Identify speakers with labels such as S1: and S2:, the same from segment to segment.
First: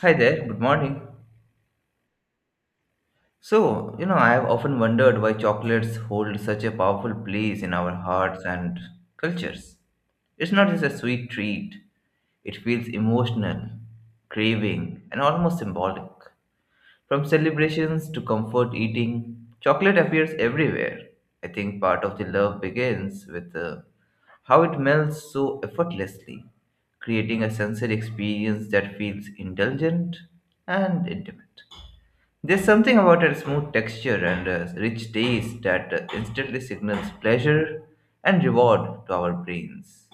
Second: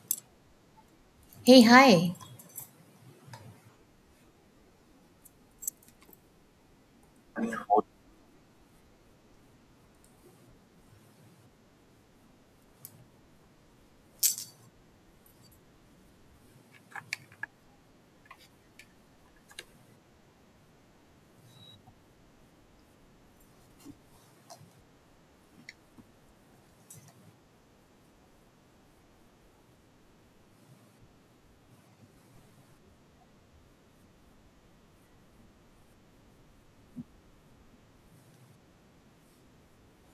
S1: Hi there, good morning.
S2: Hey, hi.
S1: So, you know, I have often wondered why chocolates hold such a powerful place in our hearts and cultures. It's not just a sweet treat, it feels emotional, craving, and almost symbolic. From celebrations to comfort eating, chocolate appears everywhere. I think part of the love begins with how it melts so effortlessly, creating a sensory experience that feels indulgent and intimate. There's something about its smooth texture and rich taste that instantly signals pleasure and reward to our brains.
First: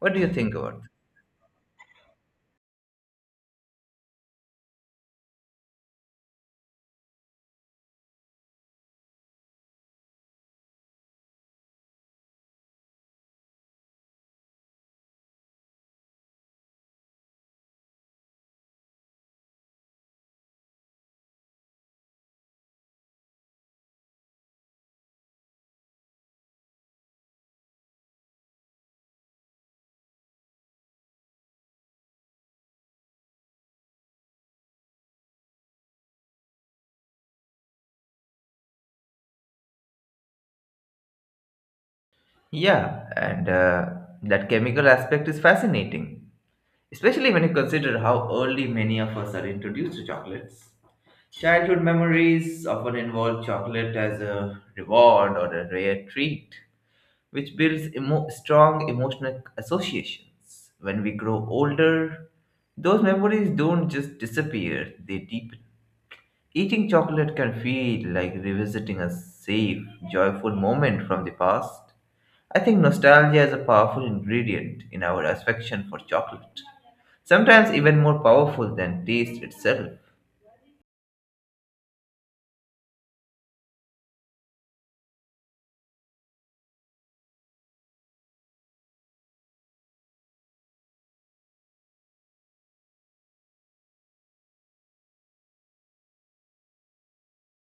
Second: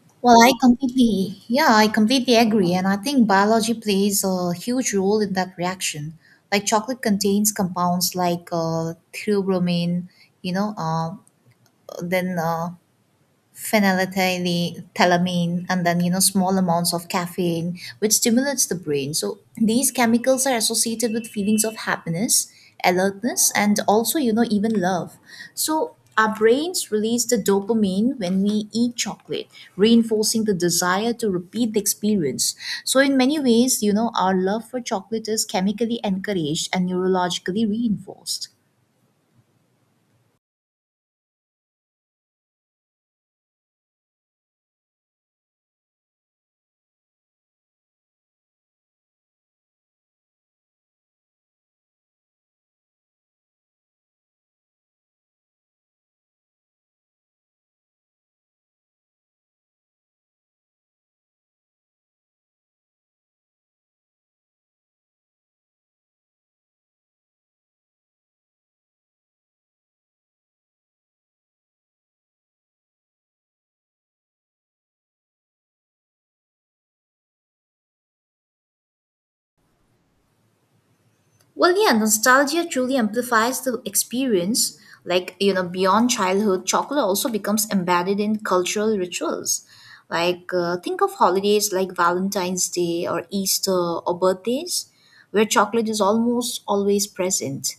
S1: What do you
S2: Well,
S1: think
S2: I
S1: about it?
S2: completely, yeah, I completely agree. And I think biology plays a huge role in that reaction. Like chocolate contains compounds like theobromine, you know, uh, then phenylethylamine, and then small amounts of caffeine which stimulates the brain. So these chemicals are associated with feelings of happiness, alertness, and also, even love. So our brains release the dopamine when we eat chocolate, reinforcing the desire to repeat the experience. So in many ways, our love for chocolate is chemically encouraged and neurologically reinforced.
S1: Yeah, and that chemical aspect is fascinating, especially when you consider how early many of us are introduced to chocolates. Childhood memories often involve chocolate as a reward or a rare treat, which builds strong emotional associations. When we grow older, those memories don't just disappear, they deepen. Eating chocolate can feel like revisiting a safe, joyful moment from the past. I think nostalgia is a powerful ingredient in our affection for chocolate, sometimes even more powerful than taste itself.
S2: Well, yeah, nostalgia truly amplifies the experience. Beyond childhood, chocolate also becomes embedded in cultural rituals. Think of holidays like Valentine's Day or Easter or birthdays, where chocolate is almost always present,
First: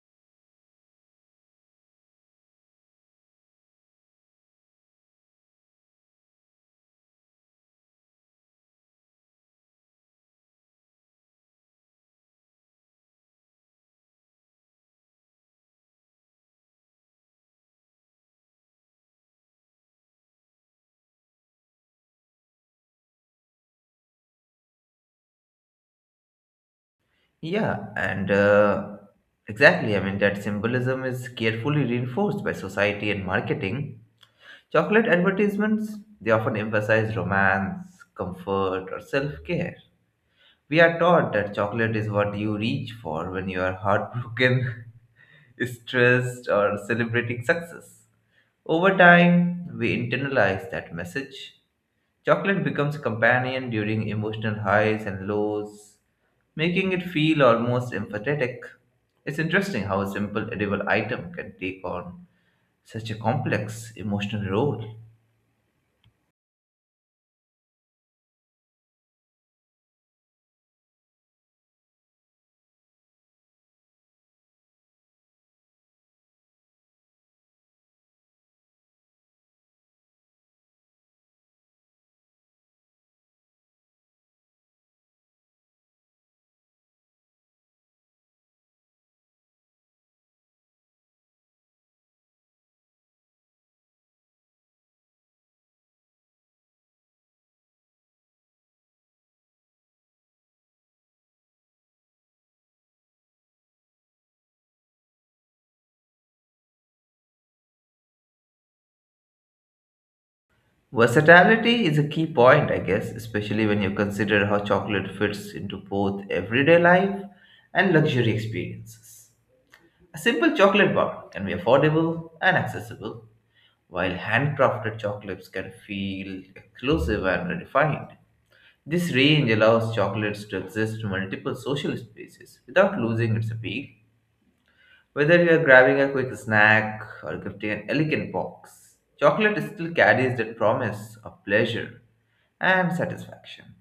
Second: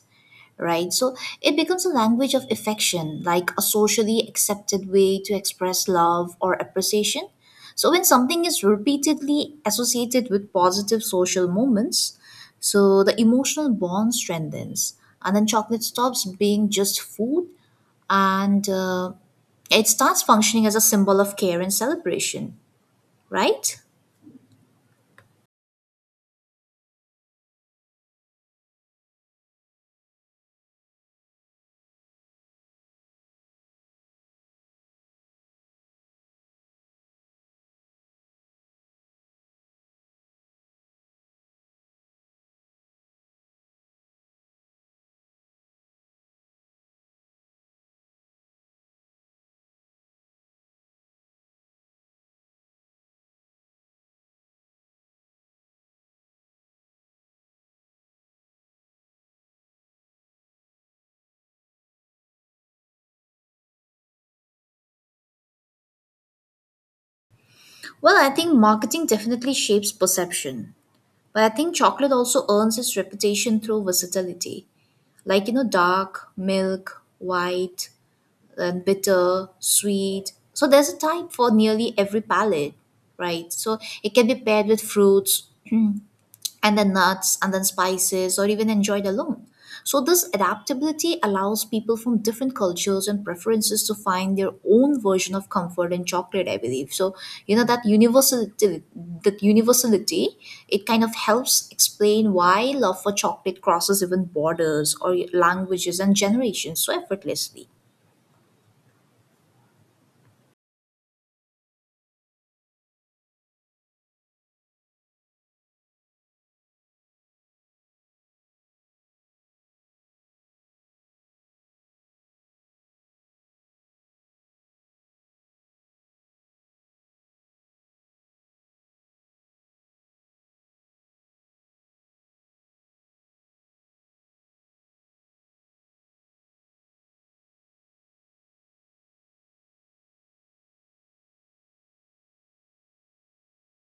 S2: right? So it becomes a language of affection, like a socially accepted way to express love or appreciation. So when something is repeatedly associated with positive social moments, so the emotional bond strengthens, and then chocolate stops being just food, and it starts functioning as a symbol of care and celebration, right?
S1: Yeah, and exactly, I mean, that symbolism is carefully reinforced by society and marketing. Chocolate advertisements, they often emphasize romance, comfort, or self care. We are taught that chocolate is what you reach for when you are heartbroken, stressed, or celebrating success. Over time, we internalize that message. Chocolate becomes a companion during emotional highs and lows, making it feel almost empathetic. It's interesting how a simple edible item can take on such a complex emotional role.
S2: Well, I think marketing definitely shapes perception. But I think chocolate also earns its reputation through versatility. Like, dark, milk, white, and bitter, sweet. So there's a type for nearly every palate, right? So it can be paired with fruits and then nuts and then spices or even enjoyed alone. So this adaptability allows people from different cultures and preferences to find their own version of comfort in chocolate, I believe. So, that universality, that universality, it kind of helps explain why love for chocolate crosses even borders or languages and generations so effortlessly.
S1: Versatility is a key point, I guess, especially when you consider how chocolate fits into both everyday life and luxury experiences. A simple chocolate bar can be affordable and accessible, while handcrafted chocolates can feel exclusive and refined. This range allows chocolates to exist in multiple social spaces without losing its appeal. Whether you are grabbing a quick snack or gifting an elegant box, chocolate still carries that promise of pleasure and satisfaction.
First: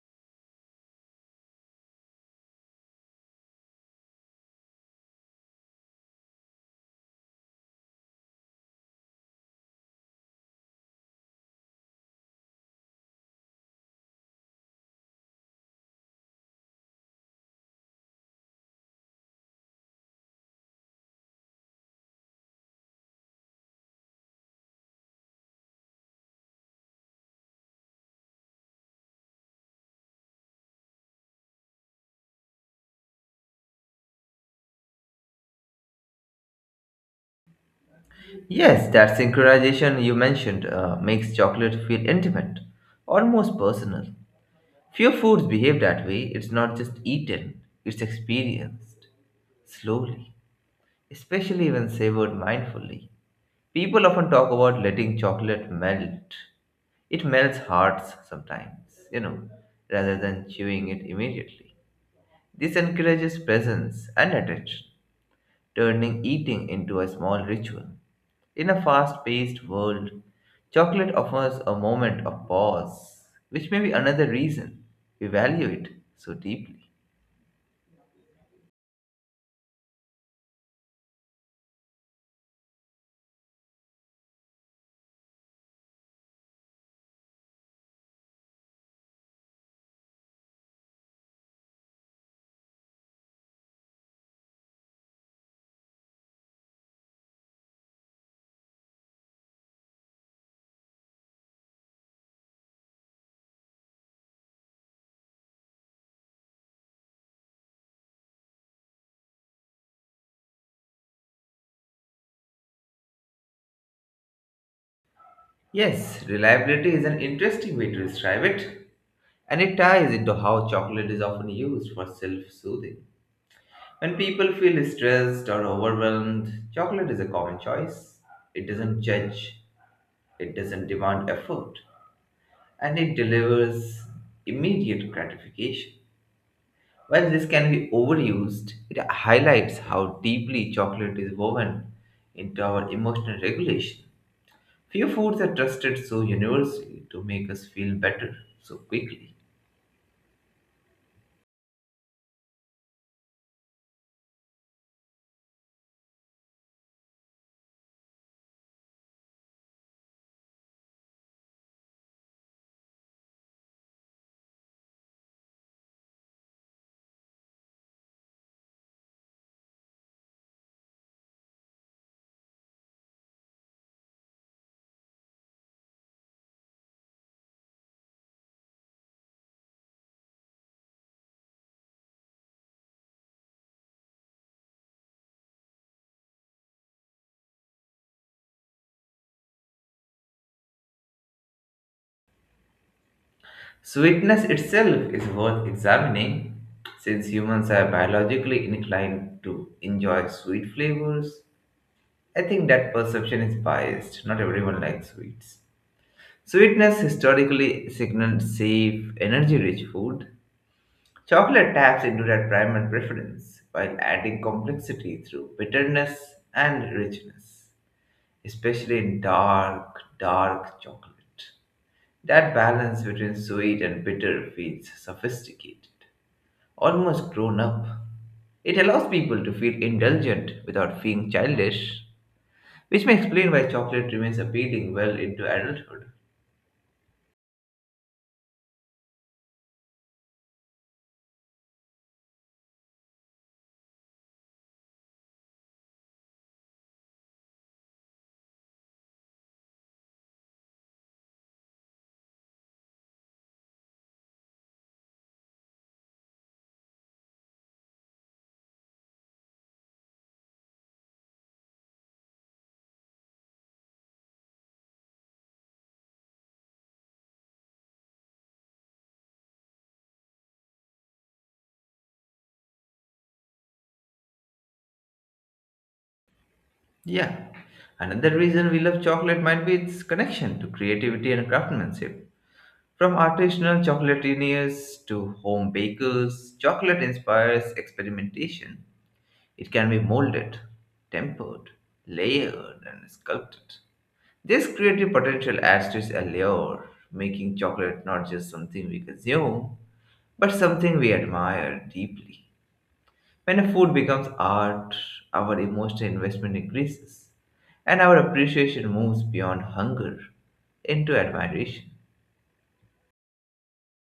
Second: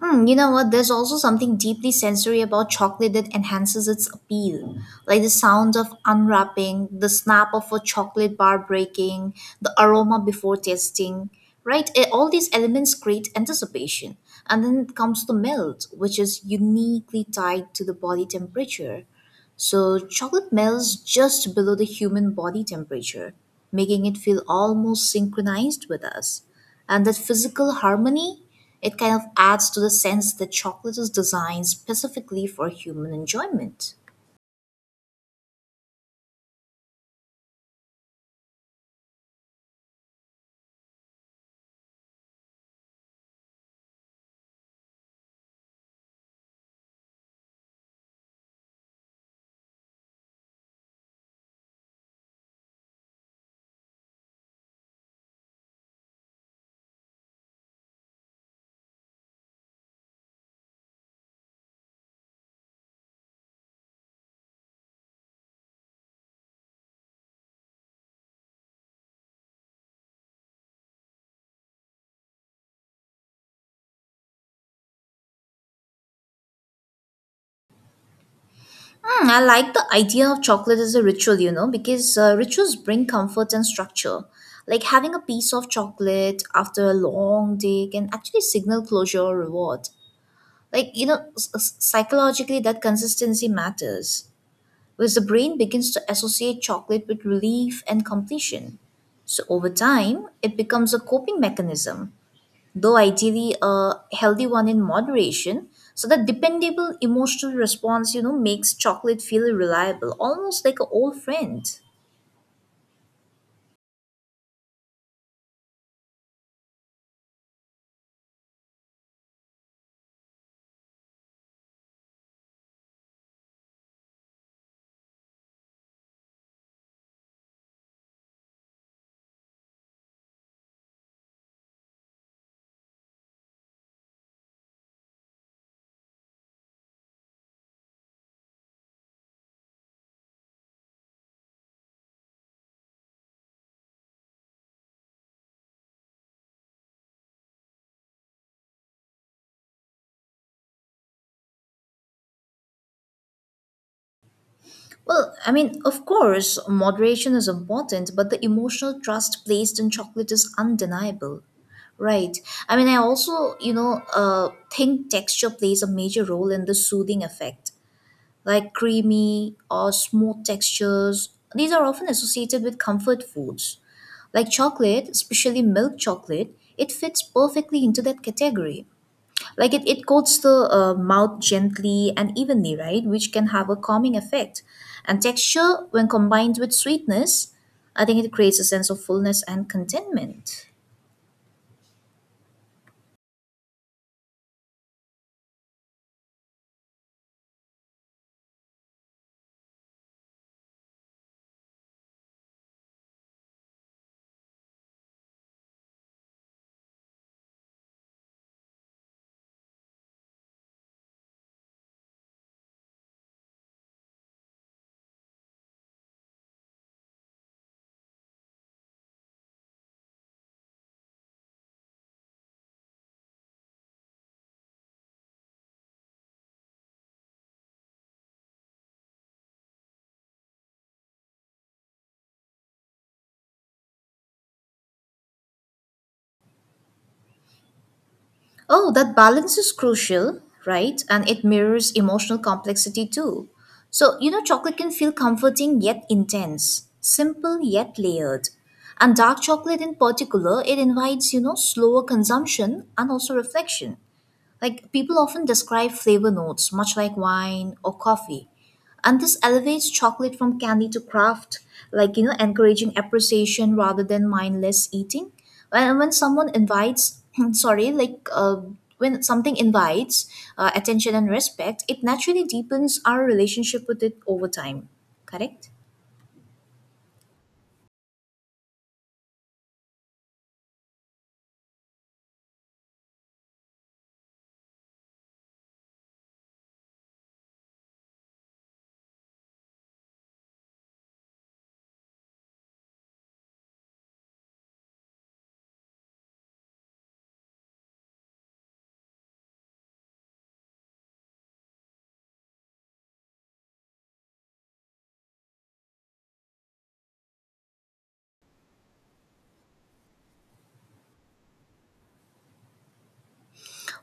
S2: Hmm, you know what? There's also something deeply sensory about chocolate that enhances its appeal. Like the sound of unwrapping, the snap of a chocolate bar breaking, the aroma before tasting, right? All these elements create anticipation. And then comes the melt, which is uniquely tied to the body temperature. So chocolate melts just below the human body temperature, making it feel almost synchronized with us. And that physical harmony, it kind of adds to the sense that chocolate is designed specifically for human enjoyment.
S1: Yes, that synchronization you mentioned makes chocolate feel intimate, almost personal. Few foods behave that way. It's not just eaten, it's experienced slowly, especially when savored mindfully. People often talk about letting chocolate melt. It melts hearts sometimes, you know, rather than chewing it immediately. This encourages presence and attention, turning eating into a small ritual. In a fast paced world, chocolate offers a moment of pause, which may be another reason we value it so deeply.
S2: Hmm, I like the idea of chocolate as a ritual, because rituals bring comfort and structure. Like having a piece of chocolate after a long day can actually signal closure or reward. Like, psychologically, that consistency matters, because the brain begins to associate chocolate with relief and completion. So over time, it becomes a coping mechanism, though ideally a healthy one in moderation. So that dependable emotional response, makes chocolate feel reliable, almost like an old friend.
S1: Yes, reliability is an interesting way to describe it, and it ties into how chocolate is often used for self soothing. When people feel stressed or overwhelmed, chocolate is a common choice. It doesn't judge, it doesn't demand effort, and it delivers immediate gratification. While this can be overused, it highlights how deeply chocolate is woven into our emotional regulation. Few foods are trusted so universally to make us feel better so quickly.
S2: Well, I mean, of course, moderation is important, but the emotional trust placed in chocolate is undeniable. Right. I mean, I also, think texture plays a major role in the soothing effect. Like creamy or smooth textures. These are often associated with comfort foods. Like chocolate, especially milk chocolate, it fits perfectly into that category. Like it coats the mouth gently and evenly, right? Which can have a calming effect. And texture, when combined with sweetness, I think it creates a sense of fullness and contentment.
S1: Sweetness itself is worth examining since humans are biologically inclined to enjoy sweet flavors. I think that perception is biased. Not everyone likes sweets. Sweetness historically signaled safe, energy rich food. Chocolate taps into that primal preference while adding complexity through bitterness and richness, especially in dark chocolate. That balance between sweet and bitter feels sophisticated, almost grown up. It allows people to feel indulgent without feeling childish, which may explain why chocolate remains appealing well into adulthood.
S2: Oh, that balance is crucial, right? And it mirrors emotional complexity too. So, chocolate can feel comforting yet intense, simple yet layered. And dark chocolate in particular, it invites, slower consumption and also reflection. Like people often describe flavor notes, much like wine or coffee. And this elevates chocolate from candy to craft, like, encouraging appreciation rather than mindless eating. When someone invites, sorry, when something invites attention and respect, it naturally deepens our relationship with it over time. Correct?
S1: Yeah, another reason we love chocolate might be its connection to creativity and craftsmanship. From artisanal chocolatiers to home bakers, chocolate inspires experimentation. It can be molded, tempered, layered, and sculpted. This creative potential adds to its allure, making chocolate not just something we consume, but something we admire deeply. When a food becomes art, our emotional investment increases, and our appreciation moves beyond hunger into admiration.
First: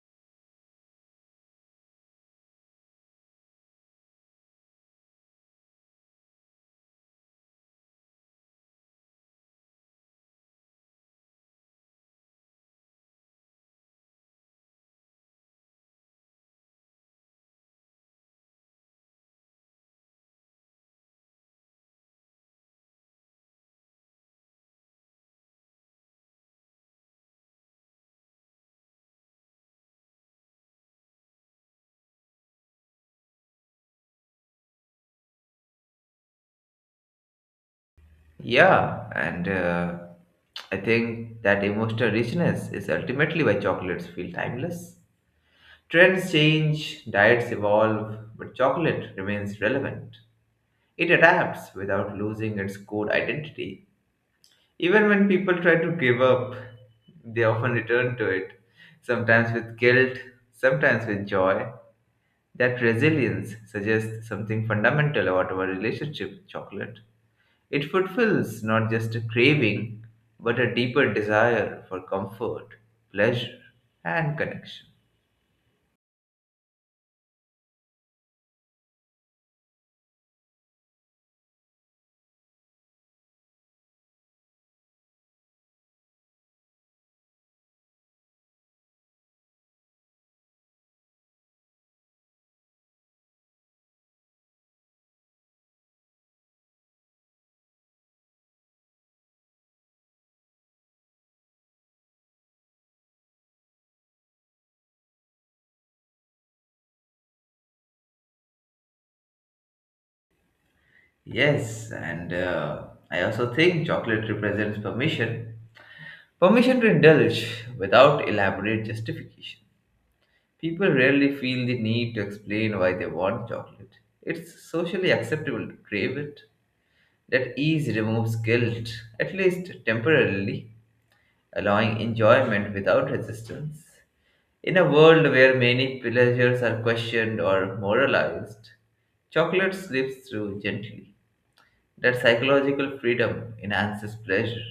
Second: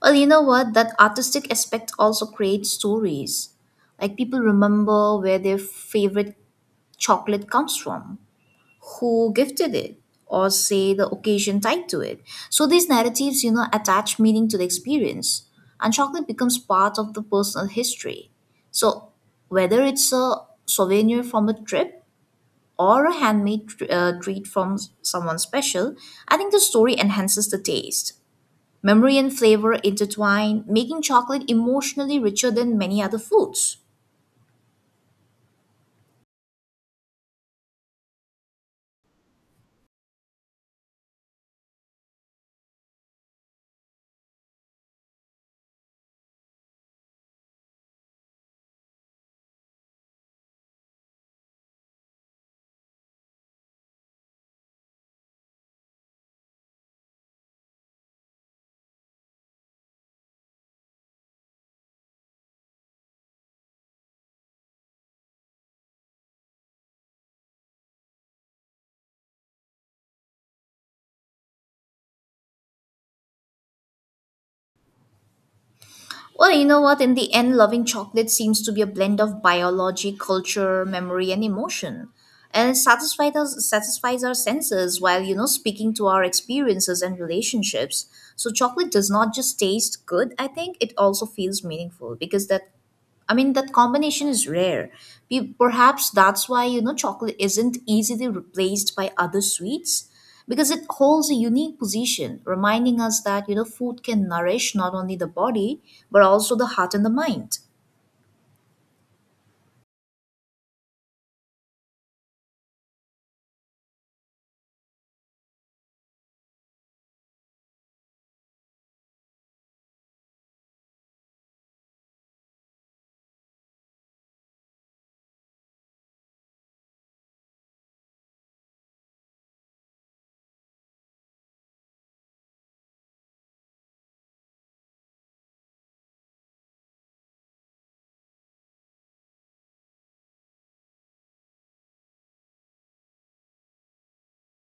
S2: Well, you know what? That artistic aspect also creates stories. Like people remember where their favorite chocolate comes from, who gifted it, or say the occasion tied to it. So these narratives, attach meaning to the experience, and chocolate becomes part of the personal history. So whether it's a souvenir from a trip or a handmade treat from someone special, I think the story enhances the taste. Memory and flavor intertwine, making chocolate emotionally richer than many other foods.
S1: Yeah, and I think that emotional richness is ultimately why chocolates feel timeless. Trends change, diets evolve, but chocolate remains relevant. It adapts without losing its core identity. Even when people try to give up, they often return to it, sometimes with guilt, sometimes with joy. That resilience suggests something fundamental about our relationship with chocolate. It fulfills not just a craving, but a deeper desire for comfort, pleasure, and connection.
S2: Well, you know what? In the end, loving chocolate seems to be a blend of biology, culture, memory, and emotion. And it satisfies our senses while, speaking to our experiences and relationships. So chocolate does not just taste good, I think it also feels meaningful, because that combination is rare. Perhaps that's why, chocolate isn't easily replaced by other sweets, because it holds a unique position, reminding us that, food can nourish not only the body, but also the heart and the mind.
S1: Yes, and I also think chocolate represents permission. Permission to indulge without elaborate justification. People rarely feel the need to explain why they want chocolate. It's socially acceptable to crave it. That ease removes guilt, at least temporarily, allowing enjoyment without resistance. In a world where many pleasures are questioned or moralized, chocolate slips through gently. That psychological freedom enhances pleasure,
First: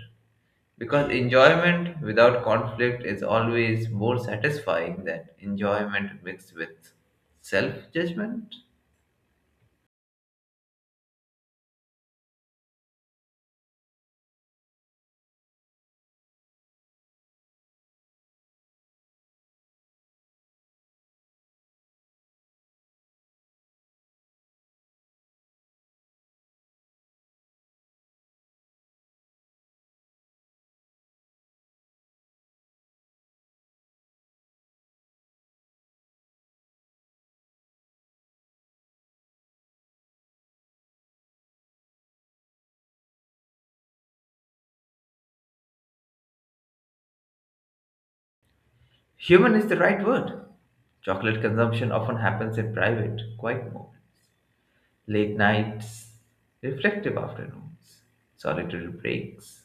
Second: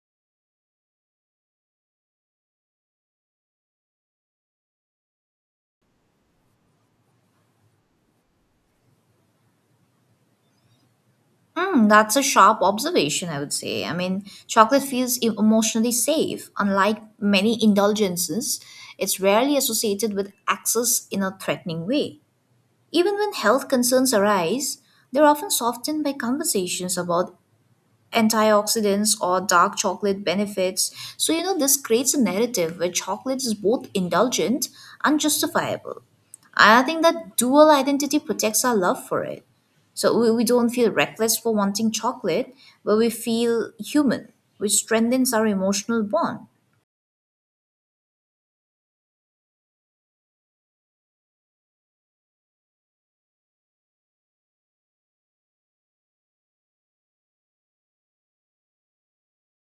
S1: because enjoyment without conflict is always more satisfying than enjoyment mixed with self judgment.
S2: Mm, that's a sharp observation, I would say. I mean, chocolate feels emotionally safe. Unlike many indulgences, it's rarely associated with access in a threatening way. Even when health concerns arise, they're often softened by conversations about antioxidants or dark chocolate benefits. So, this creates a narrative where chocolate is both indulgent and justifiable. I think that dual identity protects our love for it. So we don't feel reckless for wanting chocolate, but we feel human, which strengthens our emotional bond.
S1: Human is the right word. Chocolate consumption often happens in private, quiet moments, late nights, reflective afternoons, solitary breaks.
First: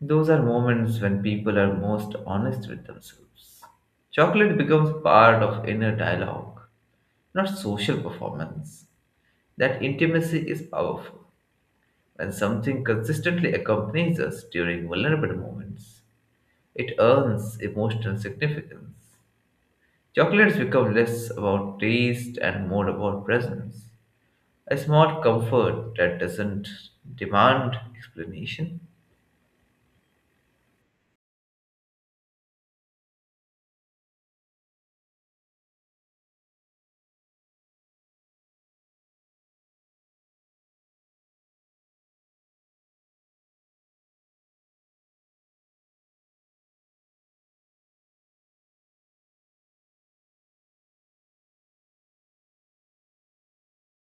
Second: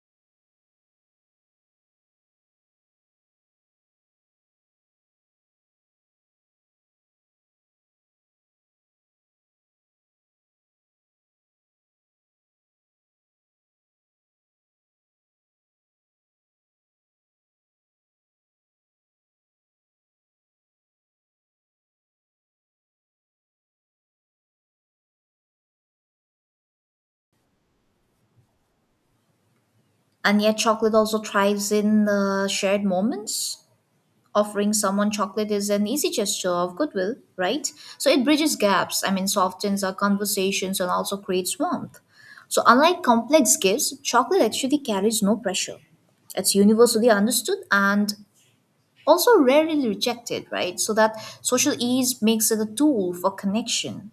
S1: Those are moments when people are most honest with themselves. Chocolate becomes part of inner dialogue, not social performance. That intimacy is powerful. When something consistently accompanies us during vulnerable moments, it earns emotional significance. Chocolates become less about taste and more about presence. A small comfort that doesn't demand explanation.
S2: And yet, chocolate also thrives in shared moments. Offering someone chocolate is an easy gesture of goodwill, right? So it bridges gaps, I mean, softens our conversations and also creates warmth. So unlike complex gifts, chocolate actually carries no pressure. It's universally understood and also rarely rejected, right? So that social ease makes it a tool for connection.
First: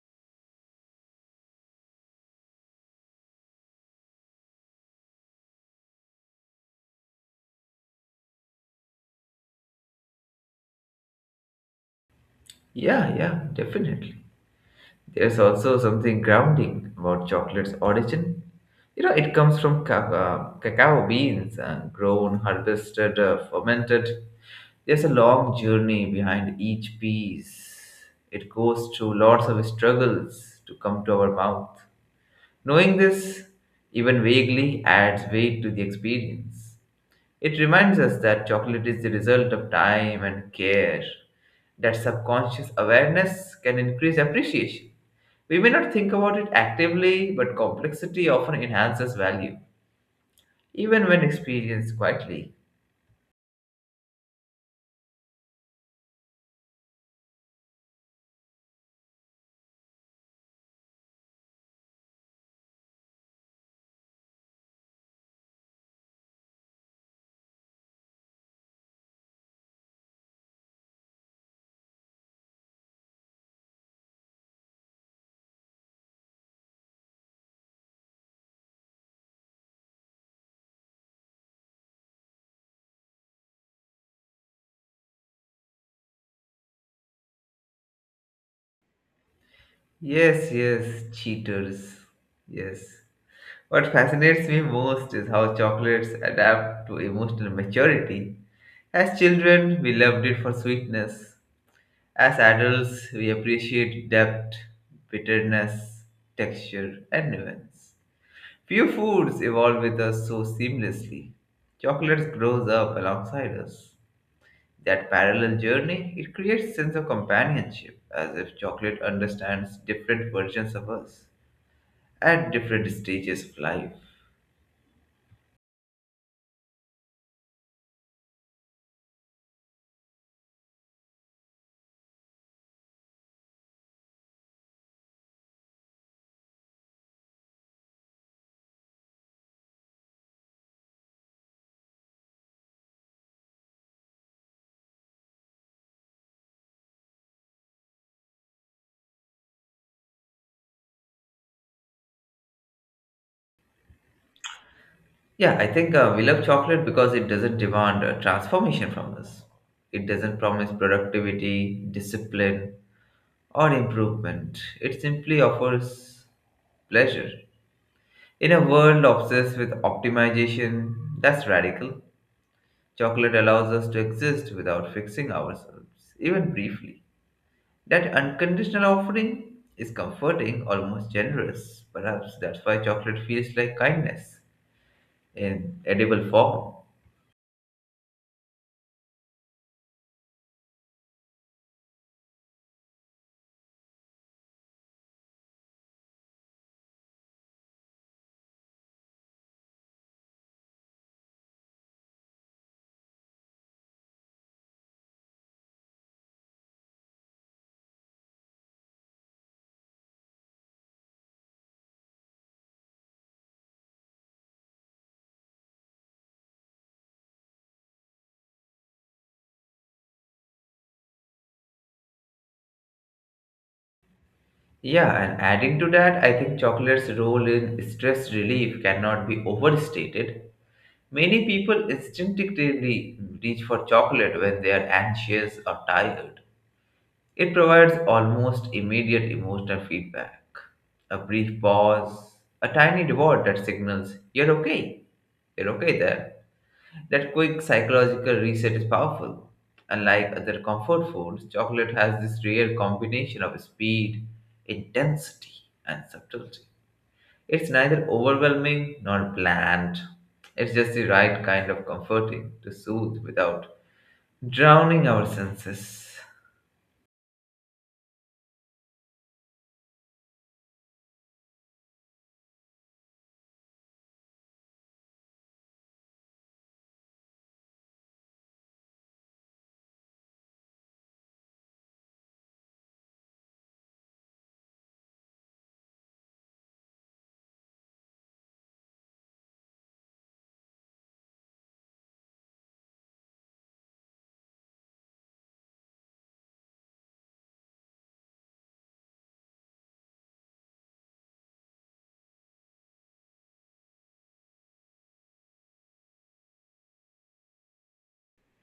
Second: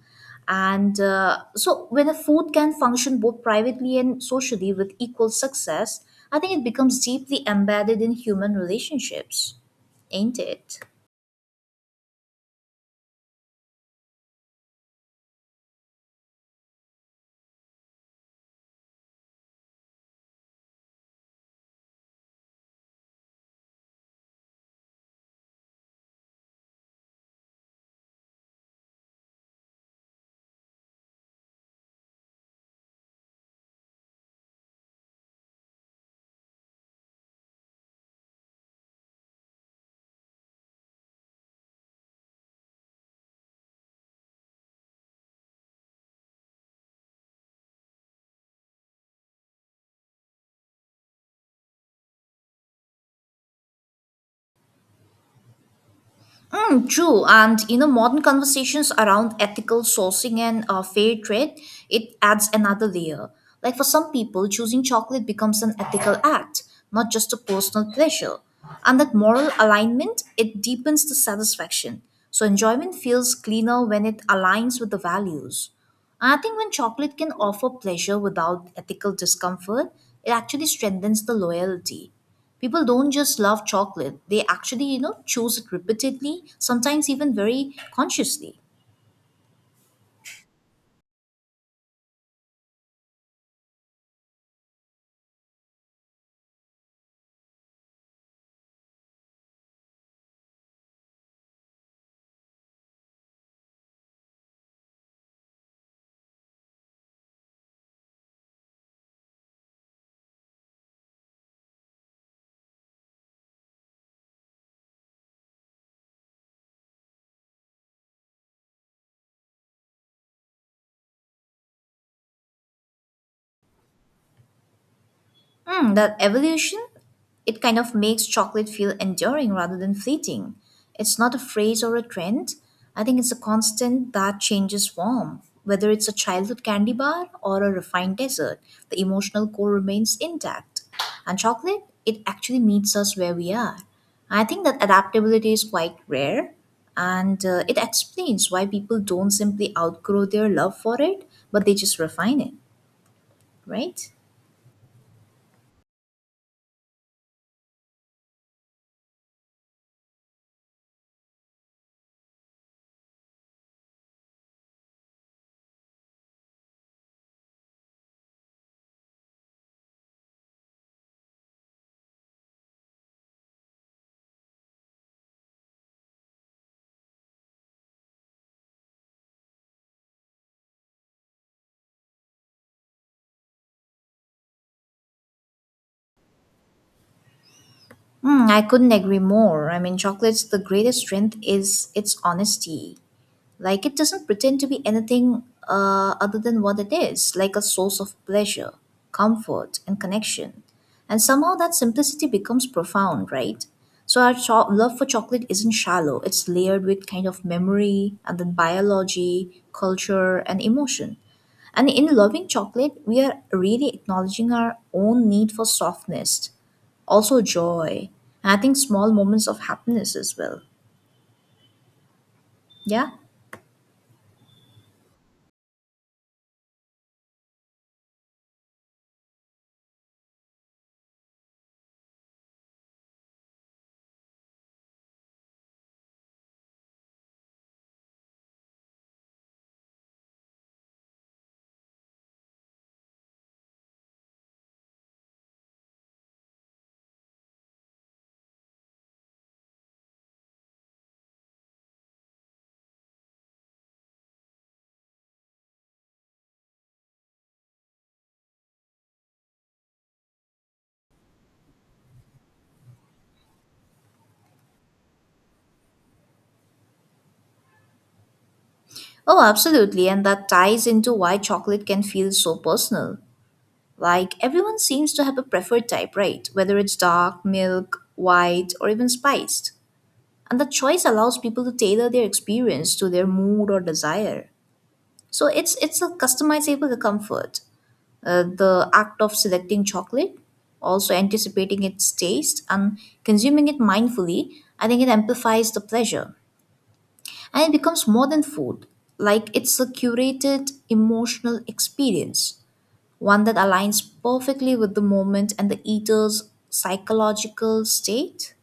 S2: And so, when a food can function both privately and socially with equal success, I think it becomes deeply embedded in human relationships, ain't it?
S1: Yeah, yeah, definitely. There's also something grounding about chocolate's origin. You know, it comes from cacao beans, grown, harvested, fermented. There's a long journey behind each piece. It goes through lots of struggles to come to our mouth. Knowing this, even vaguely, adds weight to the experience. It reminds us that chocolate is the result of time and care, that subconscious awareness can increase appreciation. We may not think about it actively, but complexity often enhances value, even when experienced quietly.
S2: Mm, true, and modern conversations around ethical sourcing and fair trade, it adds another layer. Like for some people, choosing chocolate becomes an ethical act, not just a personal pleasure. And that moral alignment, it deepens the satisfaction. So enjoyment feels cleaner when it aligns with the values. And I think when chocolate can offer pleasure without ethical discomfort, it actually strengthens the loyalty. People don't just love chocolate, they actually, choose it repeatedly, sometimes even very consciously.
S1: Yes, yes, cheaters. Yes. What fascinates me most is how chocolates adapt to emotional maturity. As children, we loved it for sweetness. As adults, we appreciate depth, bitterness, texture, and nuance. Few foods evolve with us so seamlessly. Chocolate grows up alongside us. That parallel journey, it creates sense of companionship, as if chocolate understands different versions of us at different stages of life.
S2: Mm, that evolution, it kind of makes chocolate feel enduring rather than fleeting. It's not a phrase or a trend. I think it's a constant that changes form. Whether it's a childhood candy bar or a refined dessert, the emotional core remains intact. And chocolate, it actually meets us where we are. I think that adaptability is quite rare, and it explains why people don't simply outgrow their love for it, but they just refine it, right?
S1: Yeah, I think we love chocolate because it doesn't demand a transformation from us. It doesn't promise productivity, discipline, or improvement. It simply offers pleasure. In a world obsessed with optimization, that's radical. Chocolate allows us to exist without fixing ourselves, even briefly. That unconditional offering is comforting, almost generous. Perhaps that's why chocolate feels like kindness in edible form.
S2: Mm, I couldn't agree more. I mean, chocolate's the greatest strength is its honesty. Like, it doesn't pretend to be anything other than what it is, like a source of pleasure, comfort, and connection. And somehow that simplicity becomes profound, right? So our love for chocolate isn't shallow, it's layered with kind of memory, and then biology, culture, and emotion. And in loving chocolate, we are really acknowledging our own need for softness, also joy, and I think small moments of happiness as well. Yeah.
S1: Yeah, and adding to that, I think chocolate's role in stress relief cannot be overstated. Many people instinctively reach for chocolate when they are anxious or tired. It provides almost immediate emotional feedback. A brief pause, a tiny reward that signals, you're okay there. That quick psychological reset is powerful. Unlike other comfort foods, chocolate has this rare combination of speed, intensity, and subtlety. It's neither overwhelming nor bland. It's just the right kind of comforting to soothe without drowning our senses.
S2: Oh, absolutely. And that ties into why chocolate can feel so personal. Like everyone seems to have a preferred type, right? Whether it's dark, milk, white, or even spiced. And the choice allows people to tailor their experience to their mood or desire. So it's a customizable comfort. The act of selecting chocolate, also anticipating its taste and consuming it mindfully, I think it amplifies the pleasure, and it becomes more than food. Like it's a curated emotional experience, one that aligns perfectly with the moment and the eater's psychological state.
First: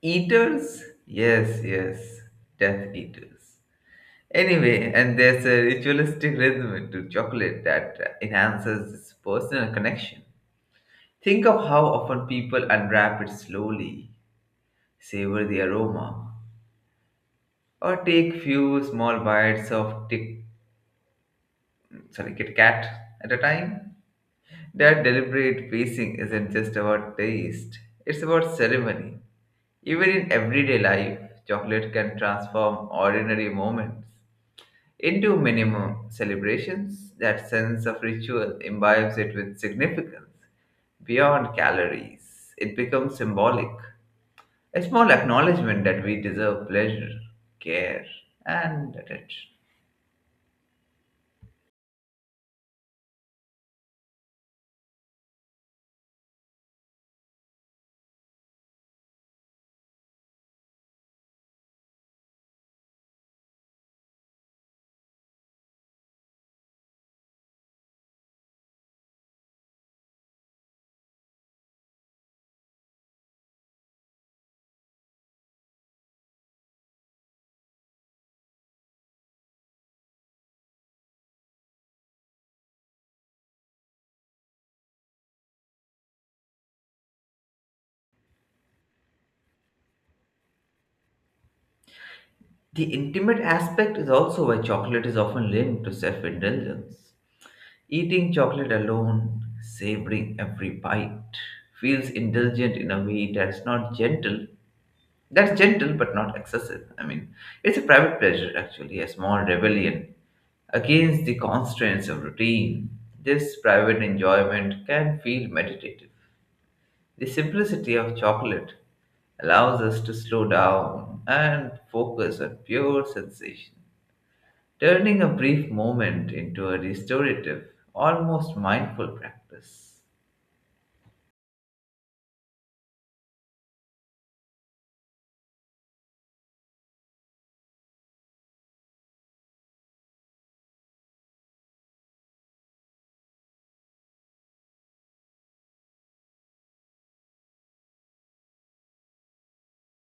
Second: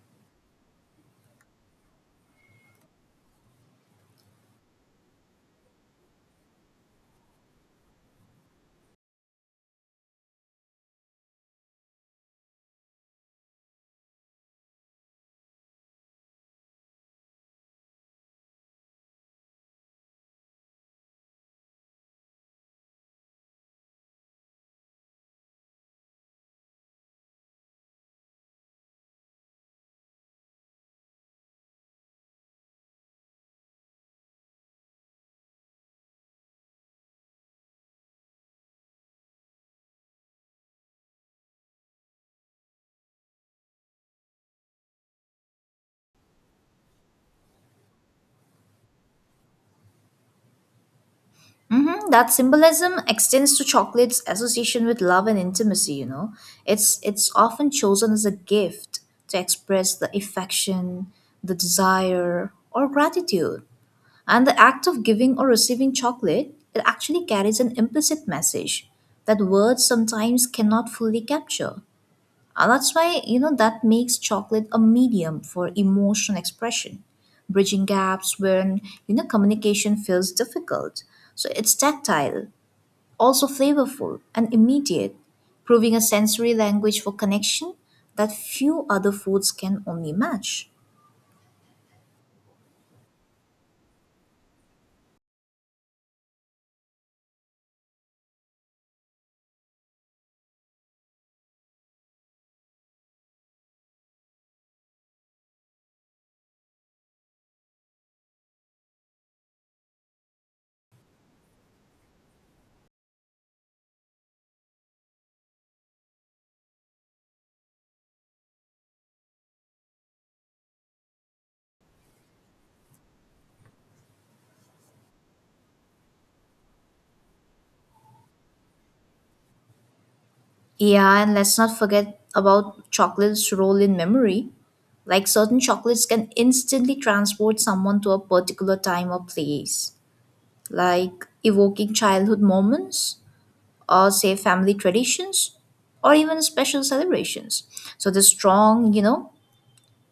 S1: Eaters? Yes, yes, death eaters. Anyway, and there's a ritualistic rhythm to chocolate that enhances its personal connection. Think of how often people unwrap it slowly, savor the aroma, or take few small bites of tick, sorry, Kit Kat at a time. That deliberate pacing isn't just about taste, it's about ceremony. Even in everyday life, chocolate can transform ordinary moments into minimum celebrations. That sense of ritual imbibes it with significance beyond calories. It becomes symbolic, a small acknowledgement that we deserve pleasure, care, and attention.
S2: Hmm. That symbolism extends to chocolate's association with love and intimacy. It's often chosen as a gift to express the affection, the desire, or gratitude. And the act of giving or receiving chocolate, it actually carries an implicit message that words sometimes cannot fully capture. And that's why, that makes chocolate a medium for emotion expression, bridging gaps when, communication feels difficult. So it's tactile, also flavorful and immediate, proving a sensory language for connection that few other foods can only match.
S1: The intimate aspect is also why chocolate is often linked to self indulgence. Eating chocolate alone, savoring every bite, feels indulgent in a way that's not gentle. That's gentle but not excessive. I mean, it's a private pleasure actually, a small rebellion against the constraints of routine. This private enjoyment can feel meditative. The simplicity of chocolate allows us to slow down and focus on pure sensation, turning a brief moment into a restorative, almost mindful practice.
S2: Yeah, and let's not forget about chocolate's role in memory. Like certain chocolates can instantly transport someone to a particular time or place, like evoking childhood moments, or say family traditions, or even special celebrations. So the strong,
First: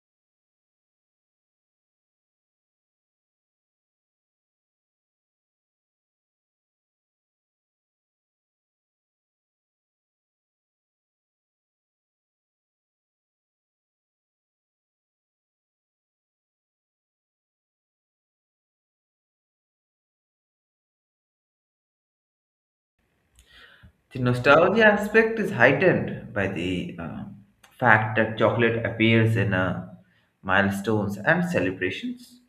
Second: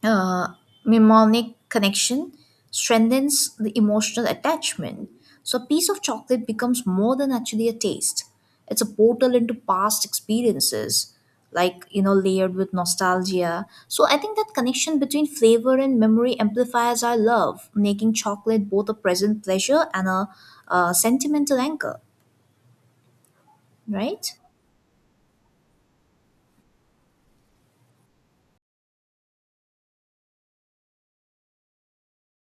S2: uh, mnemonic connection strengthens the emotional attachment. So a piece of chocolate becomes more than actually a taste. It's a portal into past experiences, like, layered with nostalgia. So, I think that connection between flavor and memory amplifies our love, making chocolate both a present pleasure and a sentimental anchor,
S1: The
S2: right?
S1: nostalgia aspect is heightened by the fact that chocolate appears in milestones and celebrations,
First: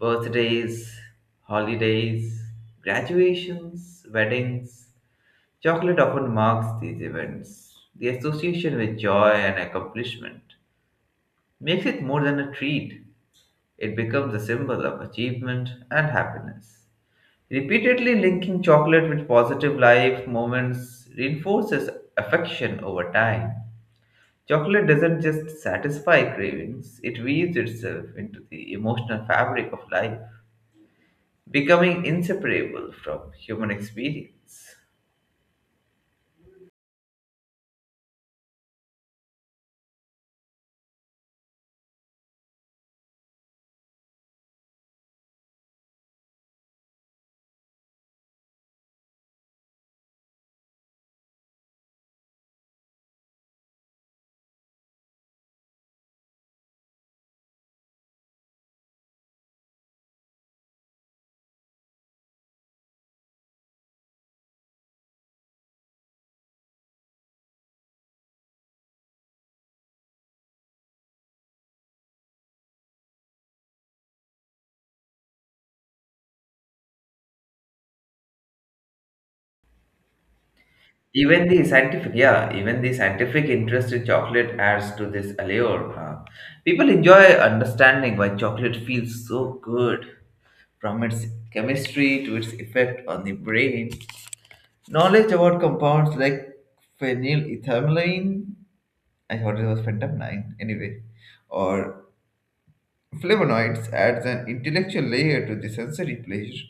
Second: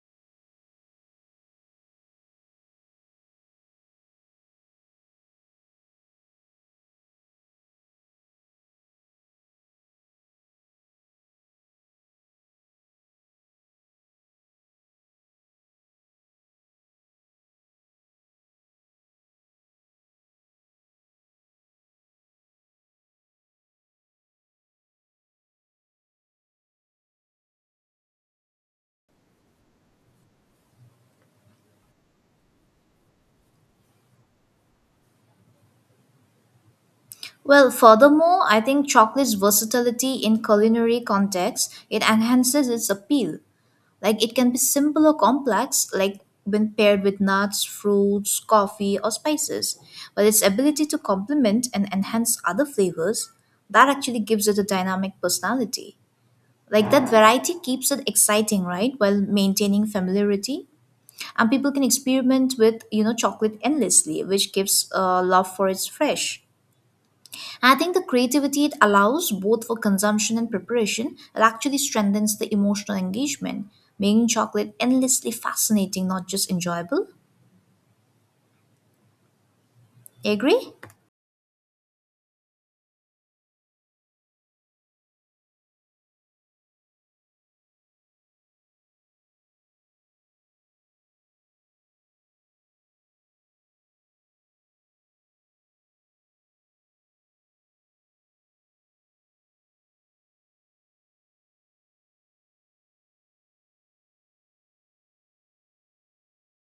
S1: birthdays, holidays, graduations, weddings. Chocolate often marks these events. The association with joy and accomplishment makes it more than a treat, it becomes a symbol of achievement and happiness. Repeatedly linking chocolate with positive life moments reinforces affection over time. Chocolate doesn't just satisfy cravings, it weaves itself into the emotional fabric of life, becoming inseparable from human experience.
S2: Well, furthermore, I think chocolate's versatility in culinary contexts, it enhances its appeal. Like it can be simple or complex, like when paired with nuts, fruits, coffee, or spices. But its ability to complement and enhance other flavors, that actually gives it a dynamic personality. Like that variety keeps it exciting, right? While maintaining familiarity. And people can experiment with, you know, chocolate endlessly, which gives love for its fresh. I think the creativity it allows, both for consumption and preparation, it actually strengthens the emotional engagement, making chocolate endlessly fascinating, not just enjoyable. Agree?
S1: Yeah, even the scientific interest in chocolate adds to this allure. Huh? People enjoy understanding why chocolate feels so good, from its chemistry to its effect on the brain. Knowledge about compounds like phenylethylamine, I thought it was phentamine anyway, or flavonoids adds an intellectual layer to the sensory pleasure.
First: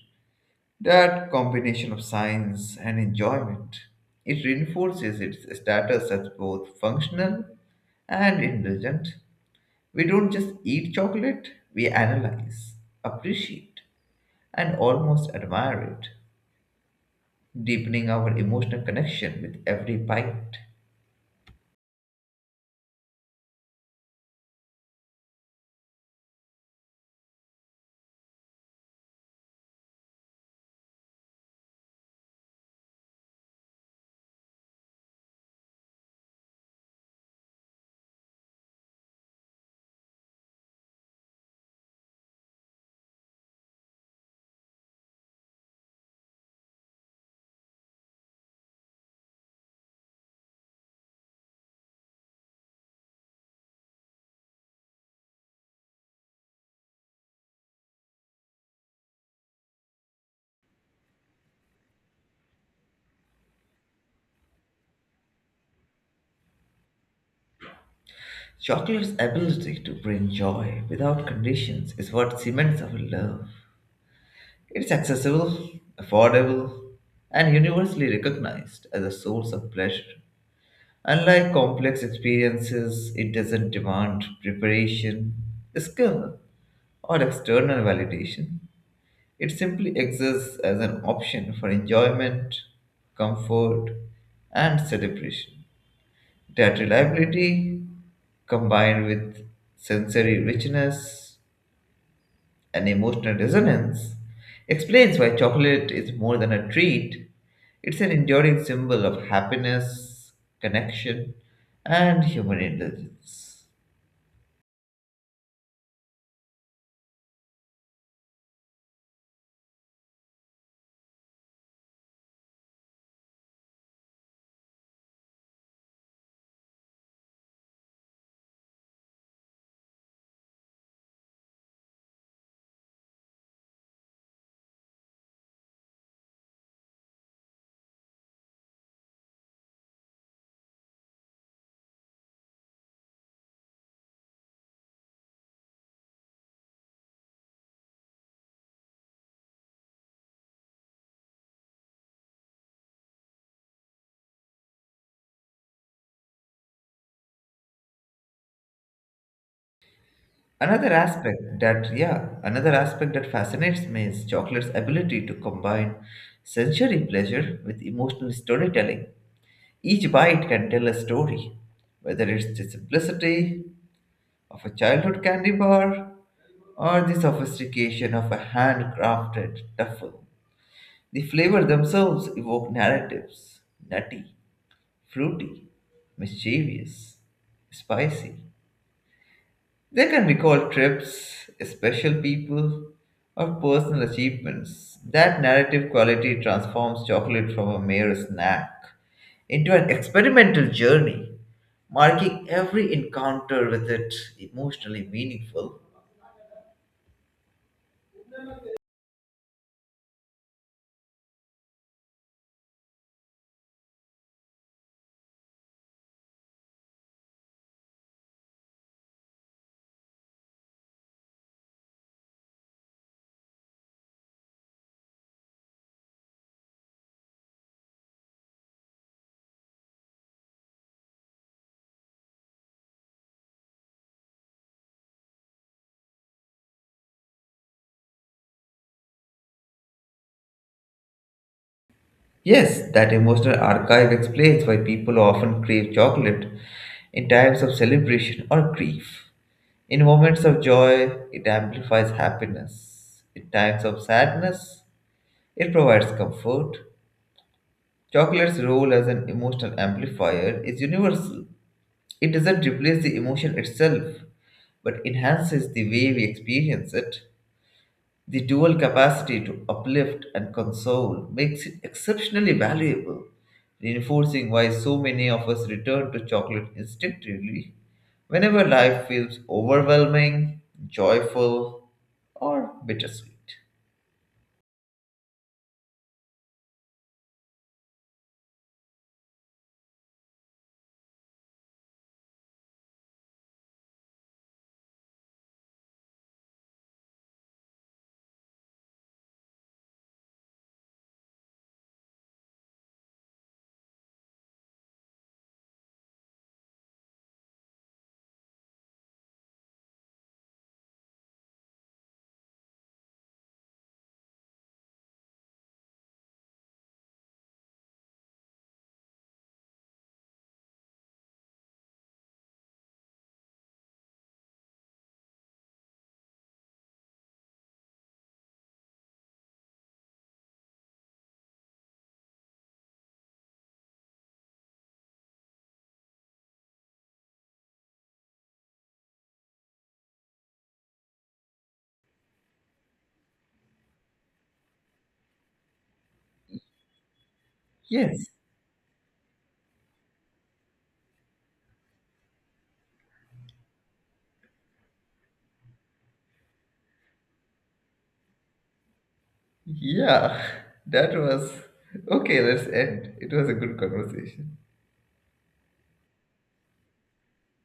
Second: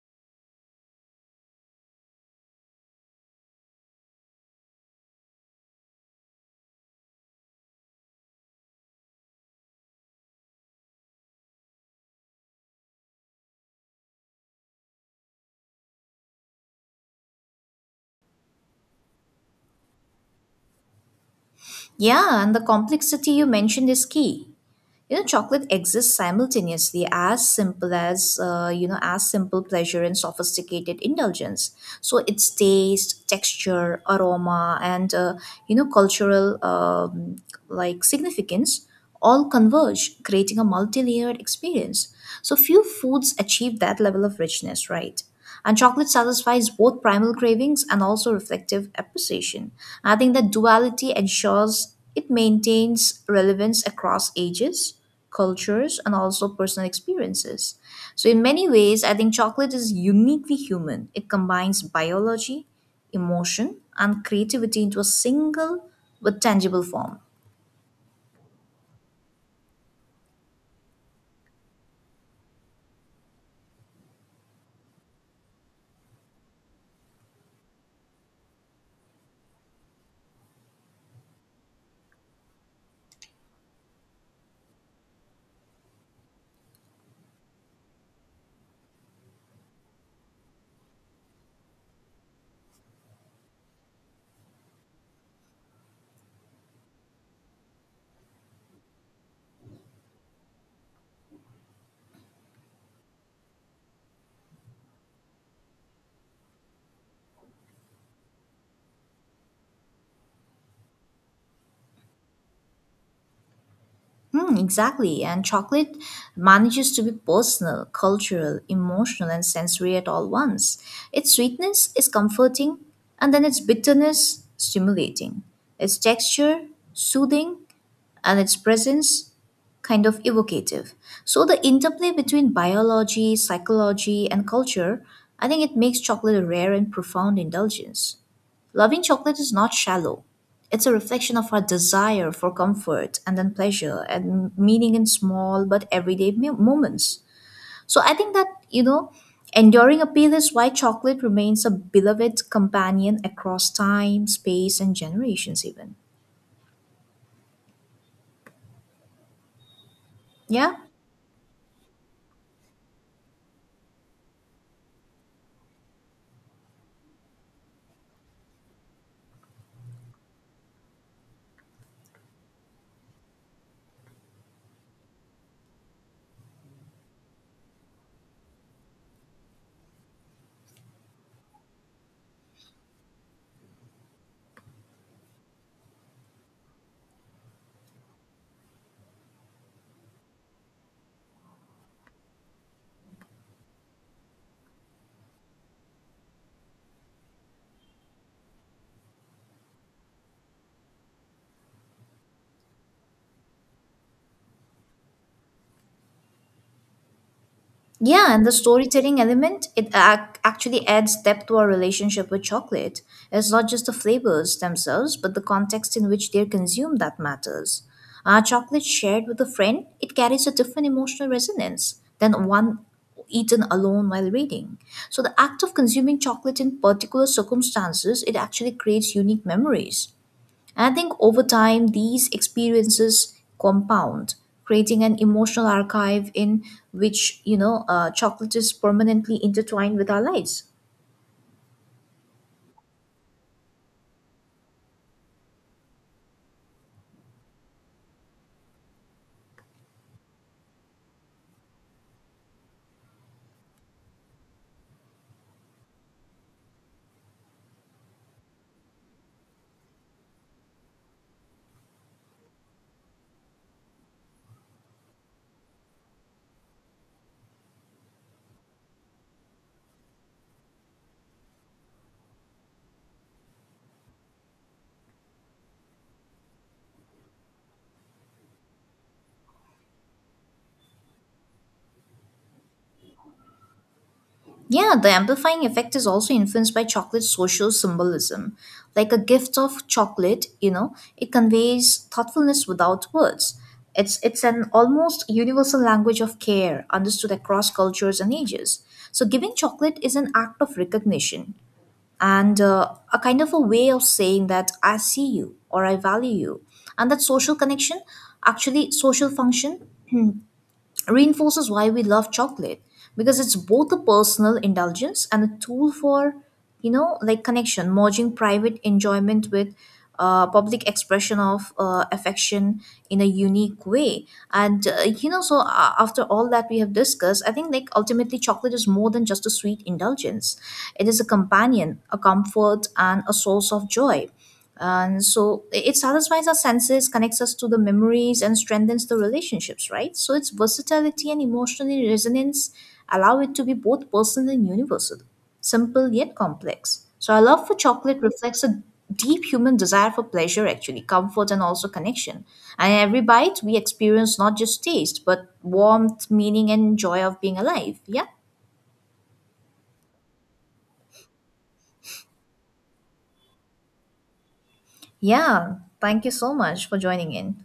S1: That combination of science and enjoyment, it reinforces its status as both functional and indulgent. We don't just eat chocolate, we analyze, appreciate, and almost admire it, deepening our emotional connection with every bite.
S2: Yeah, and the complexity you mentioned is key. You know, chocolate exists simultaneously as simple as you know, as simple pleasure and sophisticated indulgence. So its taste, texture, aroma, and you know, cultural like, significance all converge, creating a multi-layered experience. So few foods achieve that level of richness, right? And chocolate satisfies both primal cravings and also reflective appreciation. I think that duality ensures it maintains relevance across ages, cultures, and also personal experiences. So, in many ways, I think chocolate is uniquely human. It combines biology, emotion, and creativity into a single but tangible form.
S1: Chocolate's ability to bring joy without conditions is what cements our love. It's accessible, affordable, and universally recognized as a source of pleasure. Unlike complex experiences, it doesn't demand preparation, skill, or external validation. It simply exists as an option for enjoyment, comfort, and celebration. That reliability, combined with sensory richness and emotional resonance, explains why chocolate is more than a treat. It's an enduring symbol of happiness, connection, and human indulgence.
S2: Hmm, exactly. And chocolate manages to be personal, cultural, emotional, and sensory at all once. Its sweetness is comforting, and then its bitterness, stimulating. Its texture, soothing, and its presence, kind of evocative. So, the interplay between biology, psychology, and culture, I think it makes chocolate a rare and profound indulgence. Loving chocolate is not shallow. It's a reflection of our desire for comfort and then pleasure and meaning in small but everyday moments. So I think that, you know, enduring appeal is why chocolate remains a beloved companion across time, space, and generations, even. Yeah?
S1: Yeah, another aspect that fascinates me is chocolate's ability to combine sensory pleasure with emotional storytelling. Each bite can tell a story, whether it's the simplicity of a childhood candy bar or the sophistication of a handcrafted duffel. The flavors themselves evoke narratives, nutty, fruity, mischievous, spicy. They can recall trips, special people, or personal achievements. That narrative quality transforms chocolate from a mere snack into an experimental journey, marking every encounter with it emotionally meaningful.
S2: Yeah, and the storytelling element, actually adds depth to our relationship with chocolate. It's not just the flavors themselves, but the context in which they're consumed that matters. Our chocolate shared with a friend, it carries a different emotional resonance than one eaten alone while reading. So the act of consuming chocolate in particular circumstances, it actually creates unique memories. And I think over time, these experiences compound, creating an emotional archive in which, you know, chocolate is permanently intertwined with our lives.
S1: Yes, that emotional archive explains why people often crave chocolate in times of celebration or grief. In moments of joy, it amplifies happiness. In times of sadness, it provides comfort. Chocolate's role as an emotional amplifier is universal. It doesn't replace the emotion itself, but enhances the way we experience it. The dual capacity to uplift and console makes it exceptionally valuable, reinforcing why so many of us return to chocolate instinctively whenever life feels overwhelming, joyful, or bittersweet.
S2: Yeah, the amplifying effect is also influenced by chocolate's social symbolism. Like a gift of chocolate, you know, it conveys thoughtfulness without words. It's an almost universal language of care, understood across cultures and ages. So, giving chocolate is an act of recognition, and a kind of a way of saying that I see you or I value you. And that social connection, actually, social function reinforces why we love chocolate, because it's both a personal indulgence and a tool for, you know, like, connection, merging private enjoyment with public expression of affection in a unique way. And you know, so after all that we have discussed, I think, like, ultimately chocolate is more than just a sweet indulgence. It is a companion, a comfort, and a source of joy. And so it satisfies our senses, connects us to the memories, and strengthens the relationships, right? So its versatility and emotional resonance allow it to be both personal and universal, simple yet complex. So our love for chocolate
S1: Yes,
S2: reflects a deep human desire for pleasure, actually, comfort, and also connection. And in every bite we experience not just taste, but warmth, meaning, and joy of being alive. Yeah.
S1: yeah, that was okay. Let's end. It was a good conversation.
S2: Yeah, thank you so much for joining in.